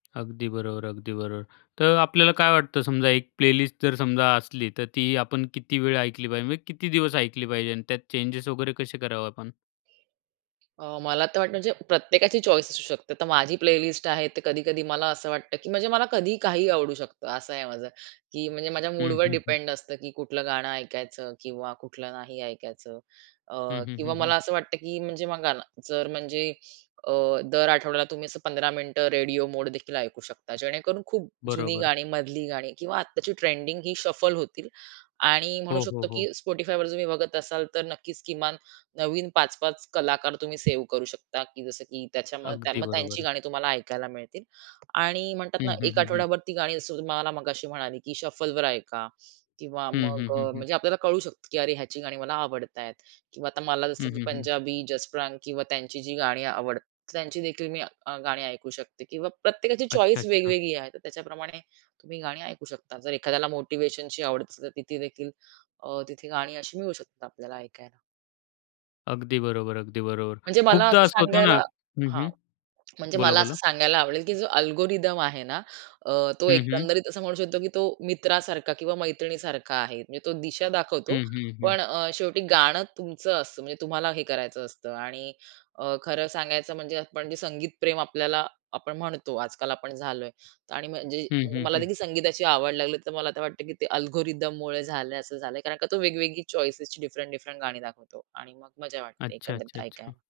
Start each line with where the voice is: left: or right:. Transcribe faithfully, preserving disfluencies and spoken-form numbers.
left: अगदी बरोबर. अगदी बरोबर. तर आपल्याला काय वाटतं, समजा एक प्लेलिस्ट जर समजा असली, तर ती आपण किती वेळ ऐकली पाहिजे? म्हणजे किती दिवस ऐकली पाहिजे अन् त्यात चेंजेस वगैरे कसे करावे आपण?
right: अ, मला तर वाटतं, म्हणजे प्रत्येकाची चॉईस असू शकते. तर माझी प्लेलिस्ट आहे, ते कधी-कधी मला असं वाटतं, की म्हणजे मला कधीही काहीही आवडू शकतं. असं आहे माझं. की म्हणजे माझ्या
left: हं,
right: मूडवर
left: हं, हं.
right: डिपेंड असतं, की कुठलं गाणं ऐकायचं किंवा कुठलं नाही ऐकायचं. अ,
left: हं, हं,
right: किंवा
left: हं, हं.
right: मला असं वाटतं, की म्हणजे बघा ना जर म्हणजे अ, दर आठवड्याला तुम्ही असं पंधरा मिनिटं रेडिओ मोड देखील ऐकू शकता, जेणेकरून खूप जुनी
left: बरोबर.
right: गाणी, मधली गाणी किंवा आत्ताची ट्रेंडिंग ही शफल होतील. आणि म्हणू
left: हो, हो,
right: शकतो, की
left: हो.
right: Spotifyवर तुम्ही बघत असाल, तर नक्कीच किमान नवीन पाच-पाच कलाकार तुम्ही सेव्ह करू शकता. की जसं की त्याच्यामध्ये
left: अगदी
right: मग त्यांची
left: बरोबर.
right: गाणी तुम्हाला ऐकायला मिळतील. आणि म्हणतात
left: हं,
right: ना,
left: हं,
right: एक
left: हं, हं.
right: आठवडाभर ती गाणी जसं तुम्हाला मघाशी म्हणाली, की शफलवर ऐका किंवा
left: हं, हं,
right: मग
left: हं,
right: अ,
left: हं.
right: म्हणजे आपल्याला कळू शकतं, की अरे ह्याची गाणी मला आवडत आहेत किंवा आता मला जसं
left: हं,
right: की
left: हं, हं.
right: पंजाबी जसप्रांत किंवा त्यांची जी गाणी आवड तर त्यांची देखील मी गाणी ऐकू शकते किंवा प्रत्येकाची
left: अच्छा,
right: चॉईस
left: अच्छा.
right: वेगवेगळी आहे, तर त्याच्याप्रमाणे तुम्ही गाणी ऐकू शकता. जर एखाद्याला मोटिव्हेशनची आवड असली तर ती देखील तिथे गाणी अशी मिळू शकतात आपल्याला ऐकायला.
left: अगदी बरोबर, अगदी बरोबर.
right: म्हणजे मला
left: खूपदा
right: असं
left: असं होतं ना
right: सांगायला
left: हं,
right: हां
left: हं.
right: म्हणजे
left: बोला,
right: मला असं
left: बोला.
right: सांगायला आवडेल, की जो अल्गोरिथम आहे ना अ, तो
left: हं, हं.
right: एकंदरीत असं म्हणू शकतो, की तो मित्रासारखा किंवा मैत्रिणीसारखा आहे. म्हणजे तो दिशा दाखवतो,
left: हं, हं, हं.
right: पण अ, शेवटी गाणं तुमचं असतं. म्हणजे तुम्हाला हे करायचं असतं आणि खरं अ, सांगायचं, म्हणजे आपण जे संगीतप्रेमी आपल्याला आपण म्हणतो आजकाल आपण झालोय आणि म्हणजे
left: हं, हं,
right: मला
left: हं.
right: देखील संगीताची आवड लागली, तर मला वाटतं, की ते अल्गोरिथममुळे झालंय असं झालंय, कारण का तो वेगवेगळी चॉइसेसची डिफरंट डिफरंट गाणी दाखवतो आणि मग मजा वाटते
left: अच्छा,
right: एकंदरीत
left: अच्छा,
right: ऐकायला.
left: अच्छा.